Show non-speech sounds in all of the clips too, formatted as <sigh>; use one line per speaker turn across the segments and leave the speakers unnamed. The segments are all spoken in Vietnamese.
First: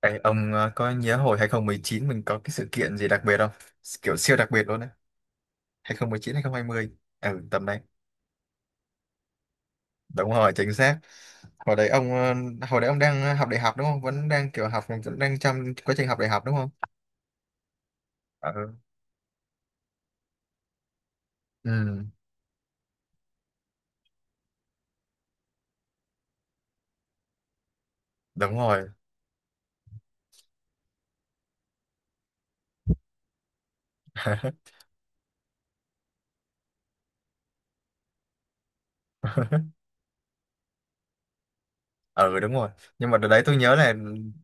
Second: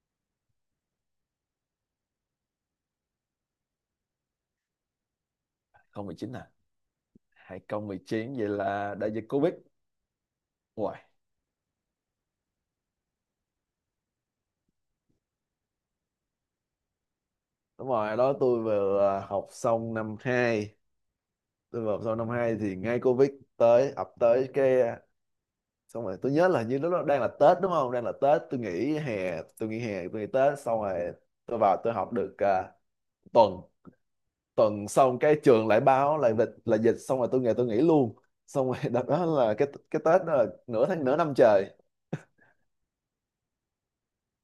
Ê, ông có nhớ hồi 2019 mình có cái sự kiện gì đặc biệt không? Kiểu siêu đặc biệt luôn đấy. Hai hai không không
2019
chín hai
à?
2020. Ừ, tầm đấy.
2019 vậy là đại dịch Covid.
Đúng rồi, chính
Uầy,
xác. Hồi đấy ông hồi đấy ông đang học đại học đúng không? Vẫn đang kiểu học vẫn đang trong quá trình học đại học đúng không?
đúng rồi, đó tôi
Ừ.
vừa học xong năm hai. Tôi vừa học
Ừ,
xong năm 2 thì ngay Covid tới, ập tới cái xong rồi tôi nhớ là như lúc đó đang là Tết đúng không? Đang là Tết,
đúng
tôi
rồi.
nghỉ hè, tôi nghỉ hè, tôi nghỉ Tết. Xong rồi tôi vào tôi học được tuần.
<laughs>
Tuần xong cái trường lại báo là dịch, là dịch. Xong rồi tôi nghỉ luôn. Xong rồi <laughs> đợt đó là cái Tết đó là nửa tháng, nửa năm trời.
Ừ, đúng rồi, nhưng mà đợt đấy tôi nhớ là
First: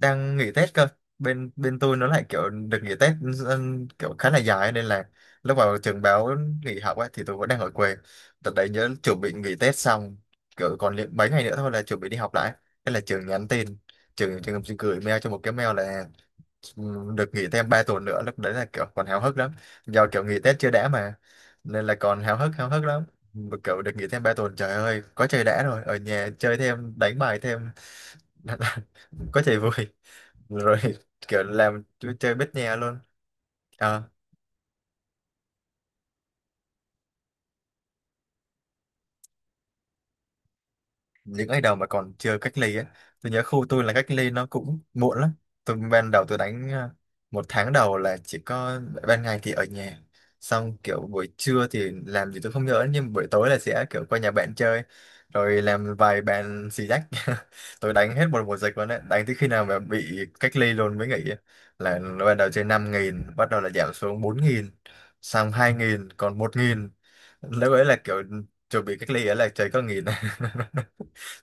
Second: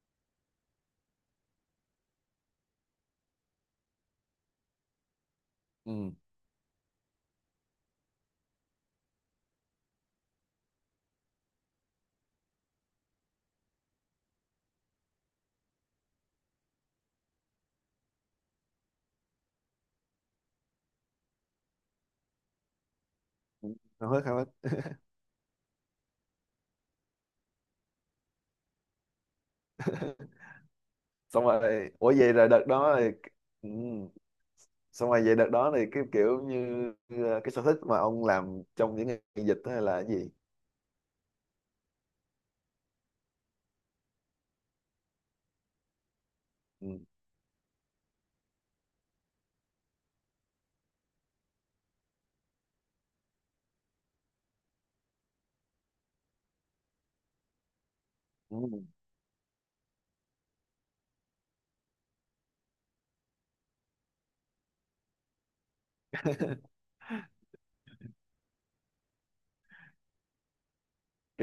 đang nghỉ Tết cơ, bên bên tôi nó lại kiểu được nghỉ Tết, kiểu khá là dài nên là lúc vào trường
Ừ,
báo nghỉ học ấy thì tôi vẫn đang ở quê. Đợt đấy nhớ chuẩn bị nghỉ Tết xong, kiểu còn li- mấy ngày nữa thôi là chuẩn bị đi học lại, thế là trường nhắn tin, trường trường gửi mail cho một cái mail là được nghỉ thêm 3 tuần nữa. Lúc đấy là kiểu còn háo hức lắm, do kiểu nghỉ Tết chưa đã mà, nên là còn háo hức lắm. Mà kiểu được nghỉ thêm
hơi
3
khăn
tuần, trời ơi, có chơi đã rồi, ở nhà chơi thêm, đánh bài thêm. <laughs> Có chạy vui
lắm,
rồi, kiểu
xong
làm,
rồi ủa vậy
chơi
là
bết
đợt
nhè
đó
luôn.
thì ừ.
Ờ,
Xong rồi vậy đợt đó thì cái kiểu như cái sở thích mà ông làm trong những ngày dịch đó là cái gì?
những ngày đầu mà còn chưa cách ly á, tôi nhớ khu tôi là cách ly nó cũng muộn lắm. Tôi ban đầu tôi đánh
Ừ.
một tháng đầu là chỉ có ban ngày thì ở nhà, xong kiểu buổi trưa thì làm gì tôi không nhớ, nhưng buổi tối là sẽ kiểu qua nhà bạn chơi rồi làm vài bàn xì dách. <laughs> Tôi đánh hết một mùa dịch
Ừ.
luôn đấy, đánh tới khi nào mà bị cách ly luôn mới nghỉ. Là ban đầu chơi 5.000, bắt đầu là giảm xuống 4.000, xong 2.000, còn một
<laughs>
nghìn, lúc ấy là kiểu chuẩn bị cách ly ấy là chơi có nghìn. <laughs>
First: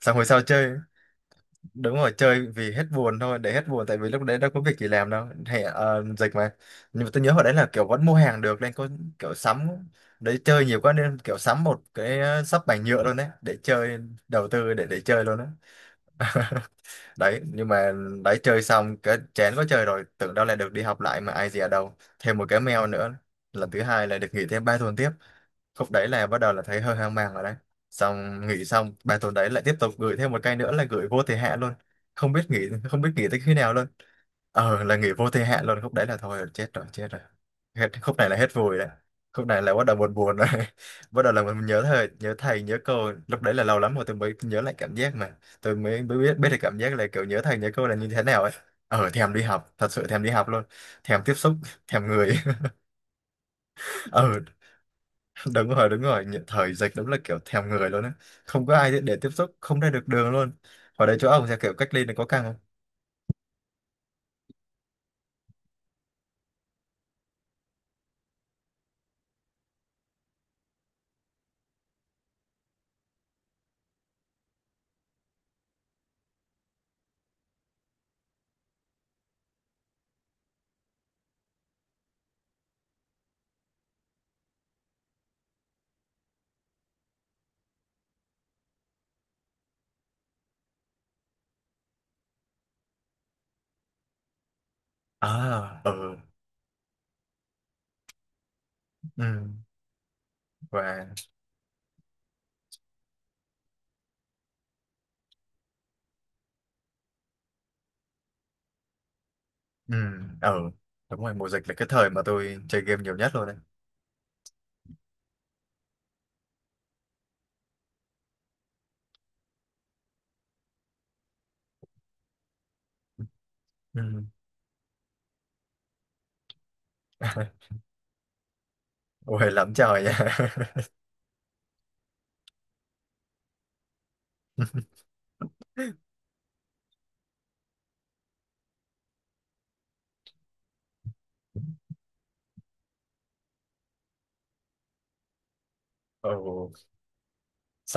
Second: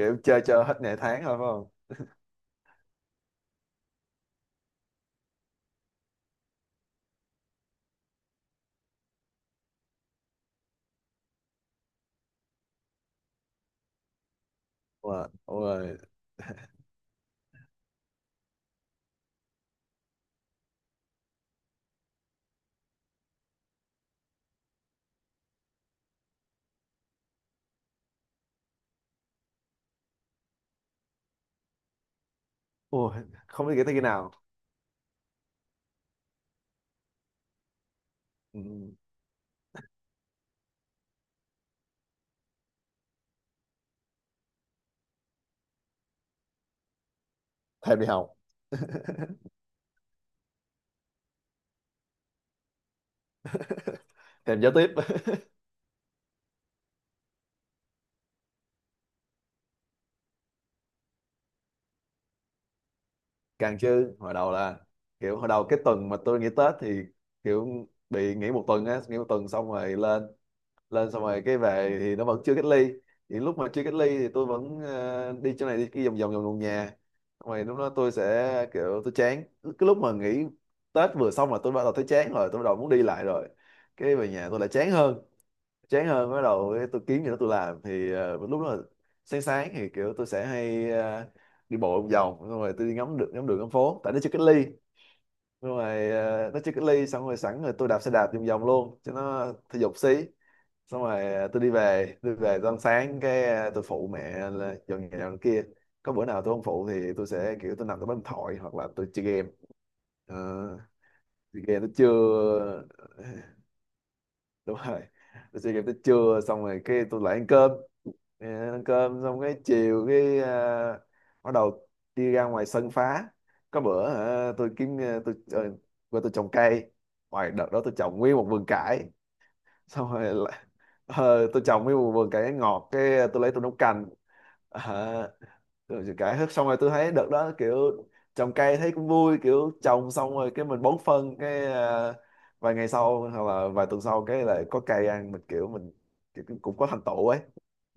Xong hồi sau
chơi cho hết
chơi,
ngày tháng thôi phải không?
đúng rồi, chơi vì hết buồn thôi, để hết buồn, tại vì lúc đấy đâu có việc gì làm đâu hè, dịch mà. Nhưng mà tôi nhớ hồi đấy là kiểu vẫn mua hàng được, nên có kiểu sắm, đấy chơi nhiều quá nên kiểu sắm một cái sắp bành nhựa luôn đấy để chơi, đầu tư để chơi
Wow.
luôn đấy.
Ôi,
<laughs> Đấy, nhưng mà đấy chơi xong cái chén có chơi rồi, tưởng đâu là được đi học lại mà ai dè đâu thêm một cái mail nữa. Lần thứ hai là được nghỉ thêm ba tuần tiếp, khúc đấy là bắt đầu là thấy hơi hoang mang rồi đấy. Xong nghỉ xong bài tuần đấy lại tiếp tục gửi thêm một cây nữa là gửi vô thời hạn luôn, không biết nghỉ, không biết
ôi,
nghỉ tới khi
không
nào
biết nghĩ
luôn.
tới khi nào.
Ờ, là nghỉ vô thời hạn luôn, khúc đấy là thôi chết rồi chết rồi, hết khúc này là hết vui đấy,
Ừ.
khúc này là bắt đầu buồn buồn rồi. <laughs> Bắt đầu là mình nhớ thầy, nhớ thầy nhớ cô, lúc đấy là lâu lắm rồi tôi mới nhớ lại cảm giác, mà tôi mới mới biết biết được cảm giác là kiểu nhớ thầy nhớ cô là
Thèm đi
như thế
học,
nào ấy. Ờ, thèm đi học, thật sự thèm đi học luôn, thèm tiếp xúc, <laughs> thèm người. <laughs> Ờ,
thèm giao tiếp. <laughs>
<laughs> đúng rồi đúng rồi. Nhị- thời dịch đúng là kiểu thèm người luôn á, không có ai để tiếp xúc, không ra được đường luôn. Ở đây chỗ ông sẽ kiểu cách ly này có căng không?
Càng chứ, hồi đầu là kiểu hồi đầu cái tuần mà tôi nghỉ Tết thì kiểu bị nghỉ một tuần á, nghỉ một tuần xong rồi lên lên xong rồi cái về thì nó vẫn chưa cách ly. Thì lúc mà chưa cách ly thì tôi vẫn đi chỗ này đi kia vòng vòng vòng vòng nhà. Xong rồi lúc đó tôi sẽ kiểu tôi chán, cái lúc mà nghỉ Tết vừa xong là tôi bắt đầu thấy chán rồi, tôi bắt đầu muốn đi lại rồi, cái về nhà tôi lại chán hơn, chán hơn, bắt đầu cái tôi kiếm gì đó tôi làm thì lúc đó là sáng sáng thì kiểu tôi sẽ hay đi bộ vòng vòng, xong rồi tôi đi ngắm được ngắm đường ngắm phố tại nó chưa cách ly.
À,
Xong rồi
ừ.
nó chưa cách ly, xong rồi sẵn rồi tôi đạp xe đạp vòng vòng luôn cho
Ừ.
nó thể dục xí. Xong
Và.
rồi tôi đi về tôi về tới ăn sáng cái tôi phụ mẹ là dọn nhà dọn kia. Có bữa nào tôi không phụ thì tôi sẽ kiểu tôi nằm tôi bấm điện thoại hoặc là tôi chơi game.
Ừ.
Ờ,
Ừ, đúng rồi mùa
chơi
dịch là
game
cái
tới
thời mà tôi chơi
trưa.
game nhiều nhất luôn
<laughs>
đấy.
Đúng rồi, tôi chơi game tới trưa, xong rồi cái tôi lại ăn cơm. Ờ, ăn cơm xong cái chiều cái bắt đầu đi ra ngoài sân phá, có bữa
Ừ.
hả, tôi kiếm tôi qua tôi trồng cây, ngoài đợt
<laughs>
đó tôi trồng nguyên một vườn cải.
Ôi lắm trời
Xong
nha.
rồi lại tôi trồng mấy vườn cải ngọt, cái tôi lấy tôi nấu canh.
<laughs>
Ờ, rồi cải hết xong rồi tôi thấy đợt đó kiểu trồng cây thấy cũng vui, kiểu trồng xong rồi cái mình bón phân cái vài ngày sau hoặc là vài tuần sau cái lại có cây ăn, mình kiểu
Ồ.
cũng có thành tựu ấy.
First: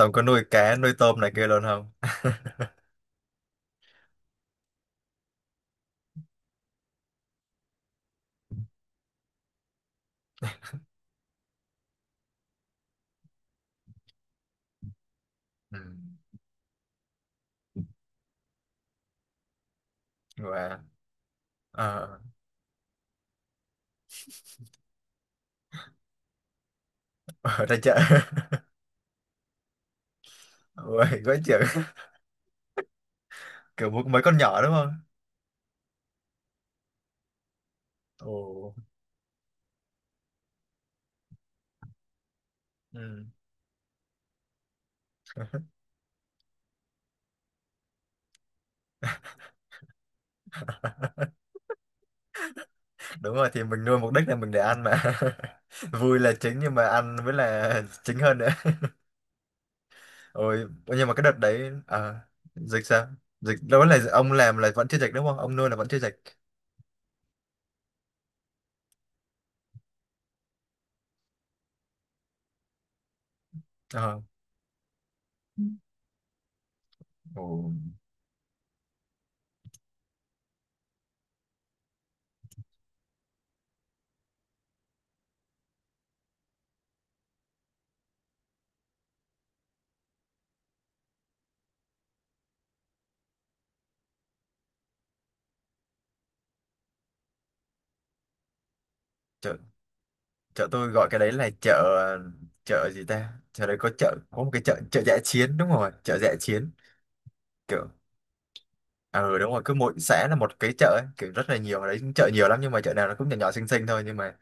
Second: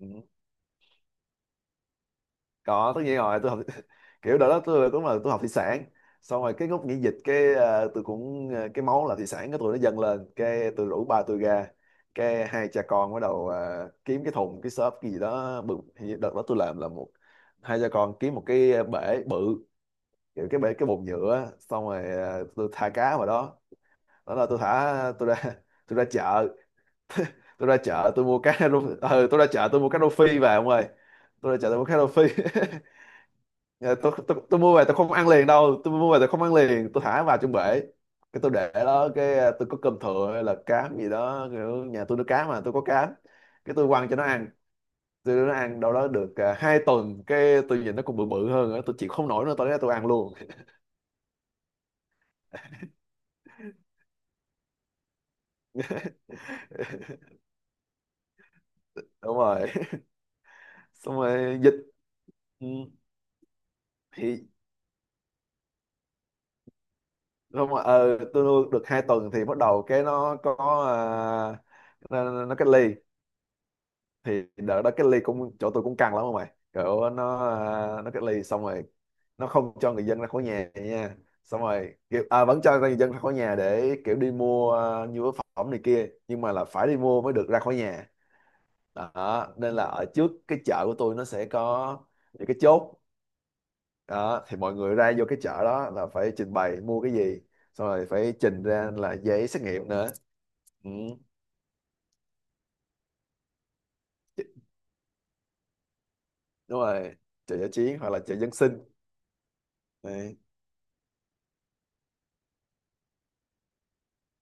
Ừ.
có nuôi cá nuôi tôm này kia luôn không? <laughs>
Có, tất nhiên rồi, tôi học. <laughs> Kiểu đó đó tôi cũng là tôi học thủy sản, xong rồi cái lúc nghỉ dịch cái tôi cũng cái máu là thủy sản cái tôi nó dâng lên, cái tôi rủ ba tôi ra, cái hai cha con bắt đầu kiếm cái thùng cái xốp cái gì đó bự.
Ừ.
Hình như đợt đó tôi làm là một, hai cha con kiếm một cái bể bự, kiểu cái bể
Và.
cái bồn nhựa á. Xong rồi
Ờ.
tôi thả cá vào đó. Đó là tôi thả tôi ra. <laughs> Tôi ra chợ,
Ở
tôi ra
đây chợ.
chợ tôi mua tôi ra chợ tôi mua cá rô phi về ông
<laughs>
ơi,
Ôi quá
tôi
chịu.
ra chợ tôi mua cá rô phi. <laughs>
Kiểu
Dạ,
mua mấy con
tôi
nhỏ đúng
mua về
không?
tôi không ăn liền đâu, tôi mua về tôi không ăn liền, tôi thả vào trong bể,
Ồ.
cái tôi để đó cái tôi có cơm thừa hay là cám gì đó kiểu nhà tôi nuôi cá mà tôi có cám,
Ừ.
cái tôi quăng cho nó ăn. Tôi để nó ăn đâu đó được 2 tuần cái tôi nhìn nó còn bự bự hơn nữa, tôi chịu không nổi nữa tôi lấy tôi ăn luôn.
<laughs> Đúng rồi, thì mình nuôi mục đích là mình để ăn mà. <laughs> Vui là chính nhưng mà ăn mới là <laughs> chính hơn nữa.
<laughs> Đúng rồi.
Ôi,
<laughs>
nhưng mà
Xong
cái đợt
rồi
đấy
dịch. Ừ,
dịch sao? Dịch đâu là ông
thì
làm là vẫn chưa dịch đúng không, ông nuôi là vẫn chưa dịch.
không, mà ờ tôi nuôi được 2 tuần thì bắt đầu cái nó có nó cách ly.
Ờ.
Thì đợt đó cái ly cũng chỗ tôi cũng căng lắm, không mày kiểu
Ồ,
nó nó cái ly xong rồi nó không cho người dân ra khỏi nhà nha. Xong rồi kiểu, vẫn cho người dân ra khỏi nhà để kiểu đi mua nhu yếu phẩm này kia nhưng mà là phải đi mua mới được ra khỏi nhà. Đó nên là ở trước cái chợ của tôi nó sẽ có những cái chốt, đó thì mọi người ra vô cái chợ đó là phải trình bày mua cái gì, xong rồi phải trình ra là giấy
chợ,
xét nghiệm nữa.
chợ tôi
Ừ.
gọi cái đấy là chợ, chợ gì ta, chợ đấy có chợ, có một cái chợ, chợ dã chiến, đúng rồi, chợ dã chiến.
Đúng rồi, chợ giải
Kiểu,
chiến hoặc là chợ dân sinh.
ờ đúng rồi, cứ mỗi xã là
Đấy.
một cái chợ ấy, kiểu rất là nhiều ở đấy, chợ nhiều lắm nhưng mà chợ nào nó cũng nhỏ nhỏ xinh xinh thôi. Nhưng mà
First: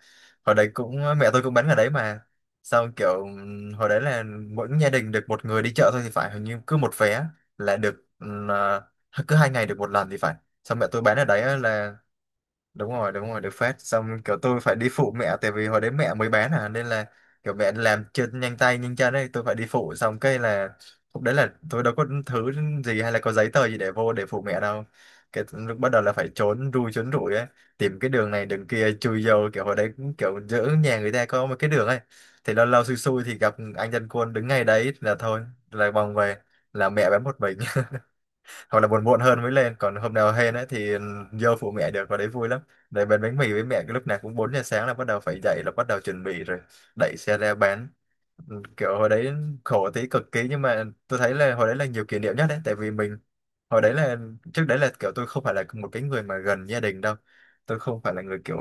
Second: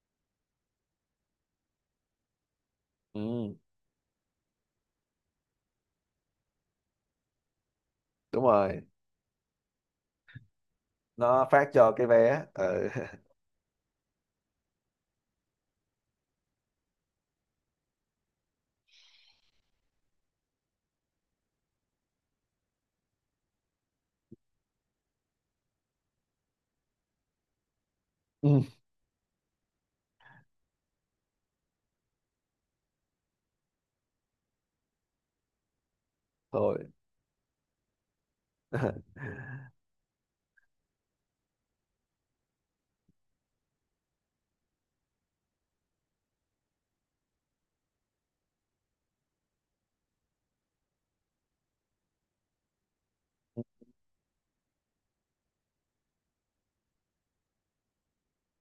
hồi đấy cũng mẹ tôi cũng bán ở đấy mà, xong kiểu
Ừ.
hồi đấy là mỗi gia đình được một người đi chợ thôi thì phải, hình như cứ một vé là được,
Đúng rồi,
cứ hai ngày được một lần thì phải. Xong mẹ tôi bán ở đấy
nó
á
phát cho
là
cái vé. Ừ.
đúng rồi đúng rồi, được phát. Xong kiểu tôi phải đi phụ mẹ tại vì hồi đấy mẹ mới bán à, nên là kiểu mẹ làm chân nhanh tay nhanh chân ấy, tôi phải đi phụ. Xong cái là lúc đấy là tôi đâu có thứ gì hay là có giấy tờ gì để vô để phụ mẹ đâu, cái lúc bắt đầu là phải trốn ru trốn rủi ấy, tìm cái đường này
Ừ.
đường kia chui vô. Kiểu hồi đấy cũng kiểu giữa nhà người ta có một cái đường ấy, thì lâu lâu xui xui thì gặp anh dân quân đứng ngay đấy là thôi, là vòng về,
Thôi.
là mẹ bán một mình, hoặc là buồn
<laughs>
muộn hơn mới lên. Còn hôm nào hên ấy thì vô phụ mẹ được, vào đấy vui lắm, để bán bánh mì với mẹ. Cái lúc nào cũng 4 giờ sáng là bắt đầu phải dậy, là bắt đầu chuẩn bị rồi, đẩy xe ra bán. Kiểu hồi đấy khổ tí cực kỳ, nhưng mà tôi thấy là hồi đấy là nhiều kỷ niệm nhất đấy, tại vì mình hồi đấy là trước đấy là kiểu tôi không phải là một cái người mà gần gia đình đâu, tôi không phải là người kiểu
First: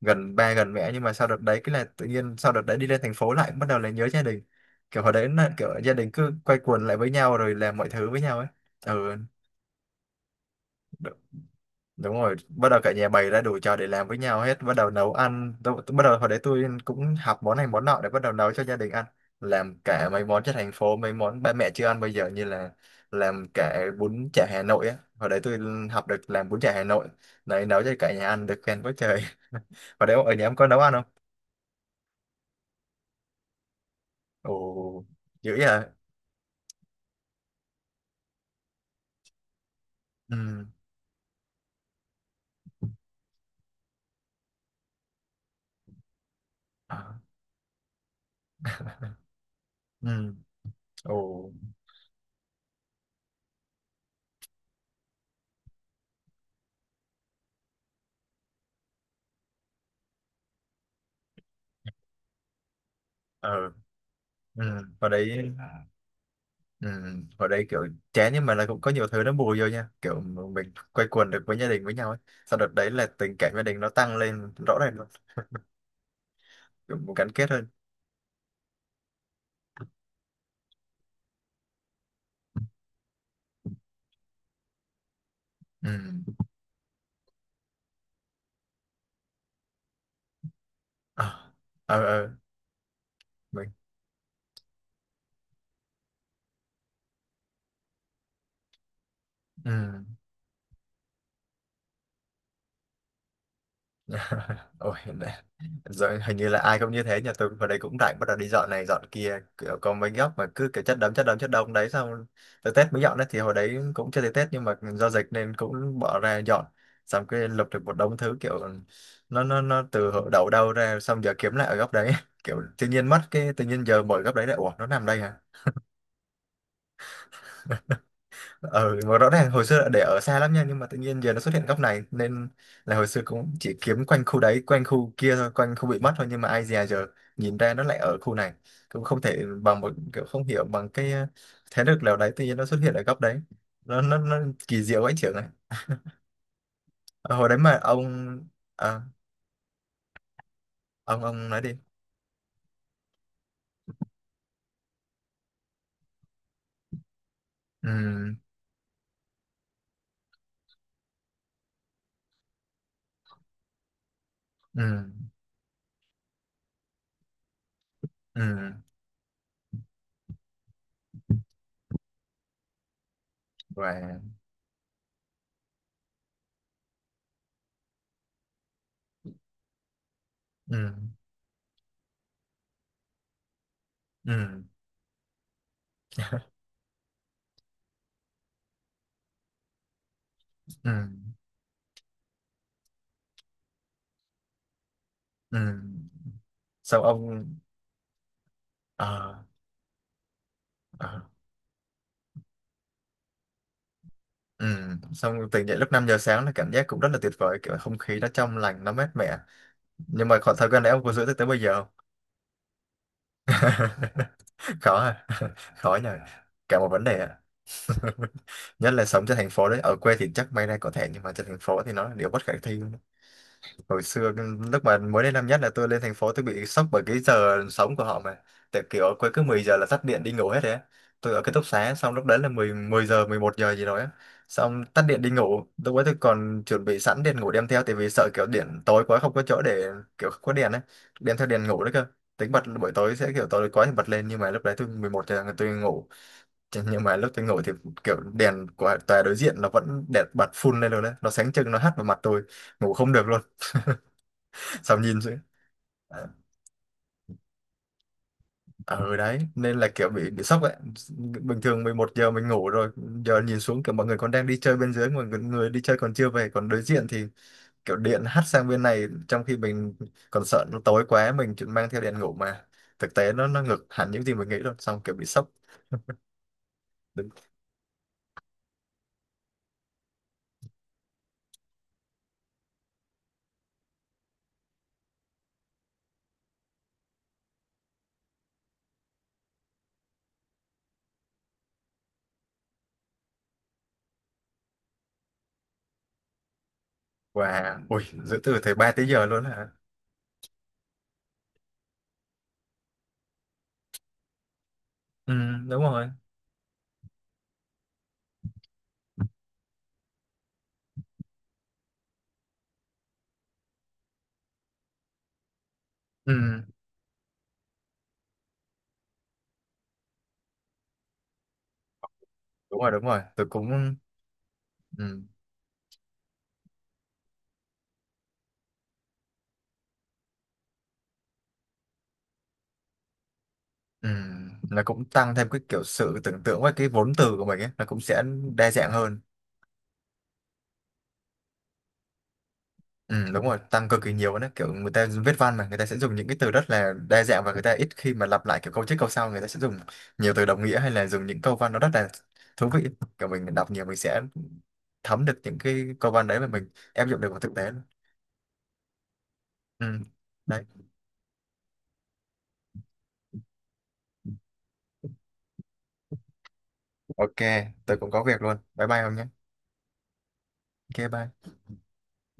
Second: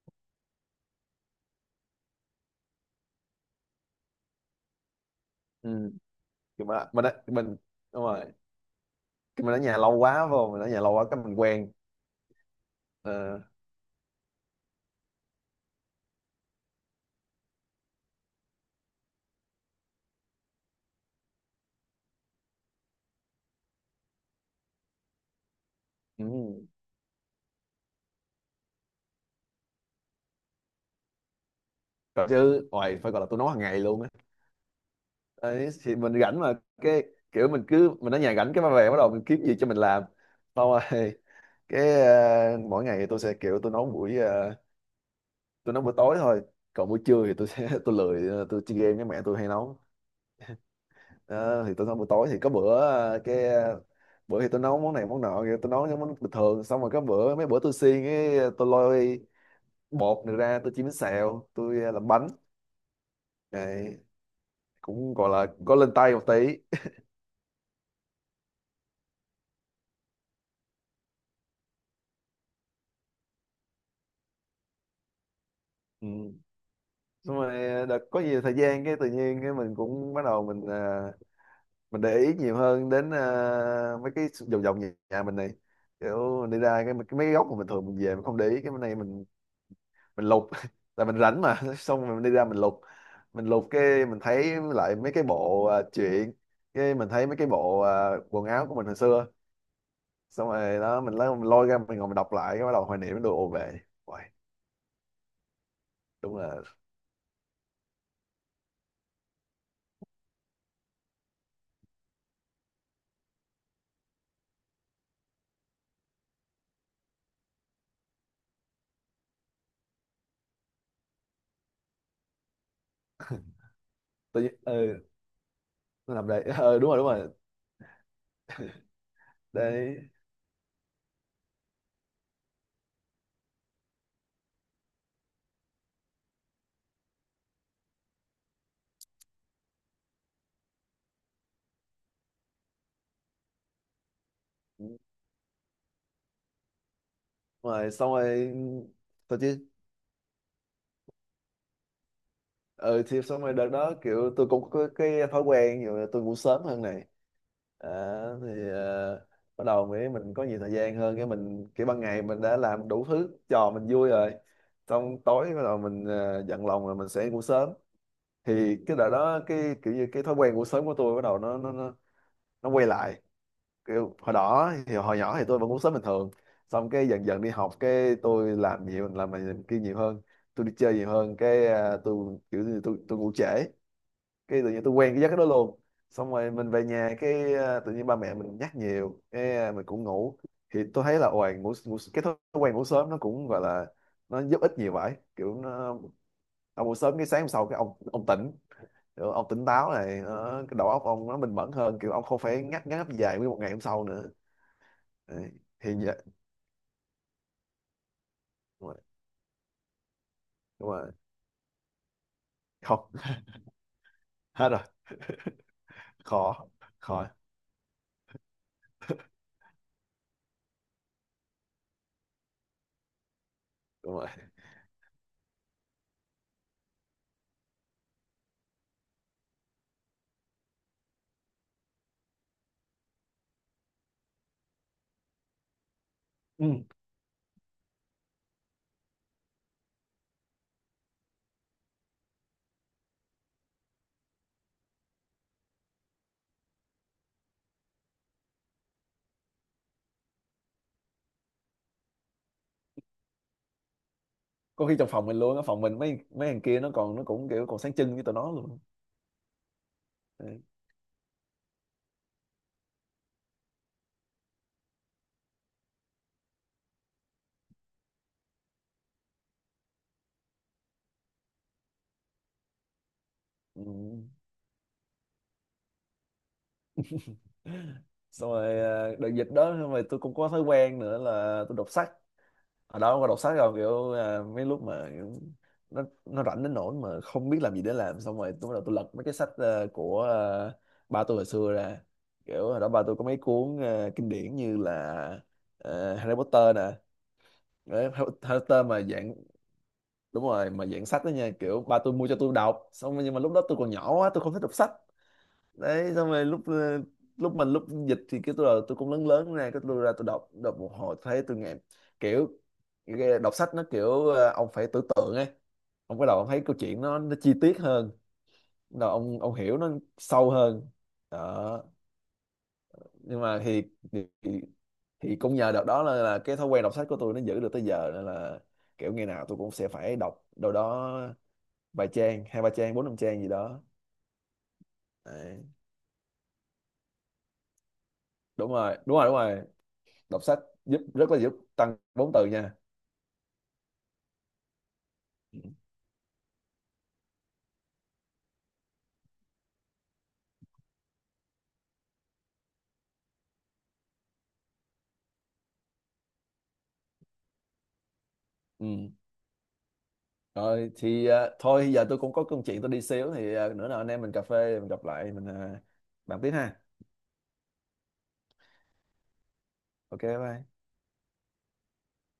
gần ba gần mẹ. Nhưng mà sau đợt đấy cái là tự nhiên sau đợt đấy đi lên thành phố lại bắt đầu là nhớ gia đình, kiểu hồi đấy là kiểu
Ừ.
gia đình cứ quay
Nhưng
quần
mà
lại với nhau
mình
rồi làm mọi
đúng
thứ với
rồi,
nhau ấy. Ừ
cái mình ở nhà lâu quá vô, mình ở nhà lâu quá cái mình quen.
đúng rồi, bắt đầu cả nhà bày ra
Ờ,
đủ trò để làm với nhau hết, bắt đầu nấu ăn. Bắt đầu hồi đấy tôi cũng học món này món nọ để bắt đầu nấu cho gia đình ăn, làm cả mấy món trên thành phố, mấy món ba mẹ chưa ăn bây giờ, như là làm cả bún chả Hà Nội á. Hồi đấy tôi học được làm bún
ừ.
chả Hà Nội đấy, nấu cho cả nhà ăn được khen quá trời. <laughs> Hồi đấy ở nhà em có nấu ăn không?
Còn chứ ngoài, phải gọi là tôi nấu hàng ngày luôn á.
Ồ, dữ
Đấy,
à.
thì mình rảnh mà cái kiểu mình cứ mình ở nhà rảnh cái mà về bắt đầu mình kiếm gì cho mình làm.
Ừ.
Xong rồi <laughs> cái mỗi ngày thì tôi sẽ kiểu tôi nấu buổi tôi nấu buổi tối thôi, còn buổi
À,
trưa thì tôi sẽ <laughs> tôi lười tôi chơi game với mẹ tôi hay nấu.
ừ. Ồ.
Ờ, thì tôi nấu buổi tối thì có bữa cái bữa thì tôi nấu món này món nọ kìa, tôi nấu những món bình thường, xong rồi có bữa mấy bữa tôi xiên cái tôi lôi bột này ra tôi chiên bánh xèo tôi làm bánh.
Ờ.
Đấy,
Ừ. Hồi
cũng gọi
đấy.
là có lên tay một tí.
Ừ, hồi đây kiểu chán nhưng mà là cũng có nhiều thứ nó bù vô nha, kiểu mình quây quần được với gia đình với nhau ấy. Sau đợt đấy là tình cảm gia đình nó tăng lên rõ ràng luôn,
Ừ.
kiểu một gắn
Xong
kết hơn.
rồi đợt có nhiều thời gian cái tự nhiên cái mình cũng bắt đầu mình mình để ý nhiều hơn đến mấy cái vòng vòng nhà, mình này,
Ừ.
kiểu mình đi ra cái mấy cái góc mà mình thường mình về mình không để ý cái bên này mình lục. <laughs> Là mình rảnh
Ờ.
mà. <laughs> Xong
Ờ.
rồi mình đi ra mình lục, mình lục
Mình.
cái mình thấy lại mấy cái bộ truyện, cái mình thấy mấy cái bộ quần áo của mình hồi xưa,
Ừ.
xong rồi đó mình lấy mình lôi ra mình ngồi mình đọc lại cái bắt đầu hoài niệm đồ về. Uầy,
<laughs> Ôi, rồi
đúng
hình như
là
là ai cũng như thế. Nhà tôi vào đây cũng rảnh, bắt đầu đi dọn này dọn kia, kiểu có mấy góc mà cứ kiểu chất đống chất đống chất đống đấy, xong tới Tết mới dọn đấy, thì hồi đấy cũng chưa tới Tết nhưng mà do dịch nên cũng bỏ ra dọn. Xong cái lục được một đống thứ, kiểu nó từ hồi đầu đâu ra, xong giờ kiếm lại ở góc đấy. <laughs> Kiểu tự nhiên mất cái tự nhiên giờ mở góc
tự
đấy
nhiên
lại, ủa nó nằm
ừ
đây hả?
nó làm đấy. <laughs> Ừ, đúng rồi
Ở mà rõ ràng hồi xưa là để
đấy.
ở xa lắm nha, nhưng mà tự nhiên giờ nó xuất hiện góc này, nên là hồi xưa cũng chỉ kiếm quanh khu đấy quanh khu kia thôi, quanh khu bị mất thôi, nhưng mà ai dè giờ nhìn ra nó lại ở khu này. Cũng không thể bằng một kiểu không hiểu bằng cái thế lực nào đấy tự nhiên nó xuất hiện ở góc đấy, nó kỳ
Đúng
diệu ấy trưởng này. Ờ, hồi đấy mà
rồi,
ông
xong rồi
à,
tôi chứ.
ông, ông nói đi.
Ừ thì xong rồi đợt đó kiểu tôi cũng có cái thói quen ví dụ là tôi ngủ sớm hơn này, à,
Ừ.
thì bắt đầu mới mình có nhiều thời gian hơn cái mình cái ban ngày mình đã làm đủ thứ trò mình vui rồi,
Ừ.
xong tối bắt đầu mình giận lòng rồi mình sẽ ngủ sớm.
Ừ.
Thì cái đợt đó cái kiểu như cái thói quen ngủ sớm của tôi bắt đầu nó quay lại. Kiểu
Và.
hồi đó thì hồi nhỏ thì tôi vẫn ngủ sớm bình thường, xong cái dần dần đi học cái tôi làm nhiều làm này làm kia nhiều hơn, tôi đi
Ừ.
chơi nhiều hơn cái tôi kiểu như tôi ngủ trễ, cái
Ừ.
tự nhiên tôi quen cái giấc đó luôn. Xong rồi mình về nhà cái tự nhiên ba mẹ mình nhắc nhiều cái mình cũng ngủ, thì
Ừ.
tôi thấy là ôi ngủ cái thói quen ngủ sớm nó cũng gọi là nó giúp ích nhiều vậy
Ừ.
kiểu nó, ông ngủ
Xong
sớm cái sáng hôm
ông,
sau cái ông tỉnh. Kiểu
ờ.
ông tỉnh táo này nó, cái đầu óc
Ờ.
ông nó bình mẫn hơn, kiểu ông không phải ngáp ngáp dài nguyên một ngày hôm sau nữa.
Ừ, xong
Đấy,
tỉnh dậy lúc
thì
5 giờ
vậy.
sáng là cảm giác cũng rất là tuyệt vời, kiểu không khí nó trong lành
Đúng
nó
rồi,
mát mẻ. Nhưng mà khoảng thời gian
đúng
đấy ông
rồi.
có giữ tới tới bây giờ không?
Không. <laughs> Hết
<laughs>
rồi.
Khó à? <laughs> Khó nhờ,
Khó,
cả một vấn đề
khó,
ạ. <laughs> Nhất là sống trên thành phố đấy, ở quê thì chắc may ra có thể nhưng mà trên thành phố thì nó là điều bất khả thi. Hồi
đúng rồi.
xưa cái- lúc mà mới đến năm nhất là tôi lên thành phố tôi bị sốc bởi cái giờ sống của họ mà. Tại kiểu quay cứ 10 giờ là tắt điện đi ngủ hết đấy á. Tôi ở ký túc xá, xong lúc đấy là 10 10 giờ 11 giờ gì đó á. Xong tắt điện đi ngủ, lúc ấy tôi còn
Ừ.
chuẩn bị sẵn đèn ngủ đem theo, tại vì sợ kiểu điện tối quá không có chỗ để, kiểu không có đèn ấy, đem theo đèn ngủ đấy cơ, tính bật buổi tối sẽ kiểu tối quá thì bật lên. Nhưng mà lúc đấy tôi 11 giờ là tôi ngủ. Chứ nhưng mà lúc tôi ngủ thì kiểu đèn của tòa đối diện nó vẫn đẹp bật full lên rồi đấy, nó sáng trưng nó hắt vào mặt tôi, ngủ không được luôn. <laughs>
Có khi
Xong
trong
nhìn.
phòng mình luôn á, phòng mình mấy
Ờ,
mấy thằng kia nó còn nó cũng kiểu còn sáng trưng với tụi nó luôn.
ừ đấy nên là kiểu bị sốc ấy. Bình thường 11 giờ mình ngủ rồi, giờ nhìn xuống kiểu mọi người còn đang đi chơi bên dưới, mọi người, người đi chơi còn chưa về, còn đối diện thì kiểu điện hắt sang bên này, trong khi mình còn sợ nó tối quá mình chỉ mang theo đèn ngủ mà. Thực tế nó
Ừ.
ngược hẳn những gì mình nghĩ luôn, xong kiểu bị sốc. Đúng.
Xong rồi đợt dịch đó xong rồi tôi cũng có thói quen nữa là tôi đọc sách, ở đó có đọc sách rồi kiểu mấy lúc mà kiểu nó rảnh đến nỗi mà không biết làm gì để làm, xong rồi tôi bắt đầu tôi lật mấy cái sách của à, ba tôi hồi xưa ra. Kiểu hồi đó ba tôi có mấy cuốn kinh điển như là Harry Potter nè.
Và ui,
Đấy, Harry
giữ từ thời
Potter
3
mà
tới giờ
dạng
luôn hả?
đúng rồi mà dạng sách đó nha kiểu ba tôi mua cho tôi đọc xong rồi nhưng mà lúc đó tôi còn nhỏ quá tôi không thích đọc sách.
Ừ đúng rồi.
Đấy xong rồi lúc ờ, lúc mình lúc dịch thì cái tôi là tôi cũng lớn lớn ra cái tôi ra tôi đọc đọc một hồi thấy tôi nghe, kiểu cái đọc sách nó kiểu ông phải tưởng tượng ấy, ông bắt đầu ông thấy
Ừ
câu chuyện nó chi tiết hơn, bắt đầu ông hiểu nó sâu hơn đó.
đúng rồi đúng rồi,
Nhưng
tôi
mà
cũng.
thì thì,
Ừ.
thì cũng nhờ đợt đó là cái thói quen đọc sách của tôi nó giữ được tới giờ nên là kiểu ngày nào tôi cũng sẽ phải đọc đâu đó vài trang hai ba trang bốn năm trang gì đó.
Ừ. Nó cũng tăng thêm cái
Đấy.
kiểu sự tưởng tượng với cái vốn từ của mình ấy, nó cũng sẽ đa
Đúng
dạng
rồi đúng
hơn.
rồi đúng rồi, đọc sách giúp, rất là giúp tăng vốn từ nha.
Ừ, đúng rồi, tăng cực kỳ nhiều nữa, kiểu người ta viết văn mà người ta sẽ dùng những cái từ rất là đa dạng và người ta ít khi mà lặp lại, kiểu câu trước câu sau người ta sẽ dùng nhiều từ đồng nghĩa hay là dùng những câu văn nó rất là thú vị. Kiểu mình đọc nhiều mình sẽ thấm được những cái câu văn đấy mà mình áp dụng được vào thực tế luôn.
Ừ.
Ừ. Đấy.
Rồi thì thôi giờ tôi cũng có công chuyện tôi đi xíu, thì nữa nào anh em mình cà phê mình gặp lại mình bàn tiếp ha.
OK, tôi cũng có việc luôn, bye bye ông nhé.
Ok bye.
OK, bye.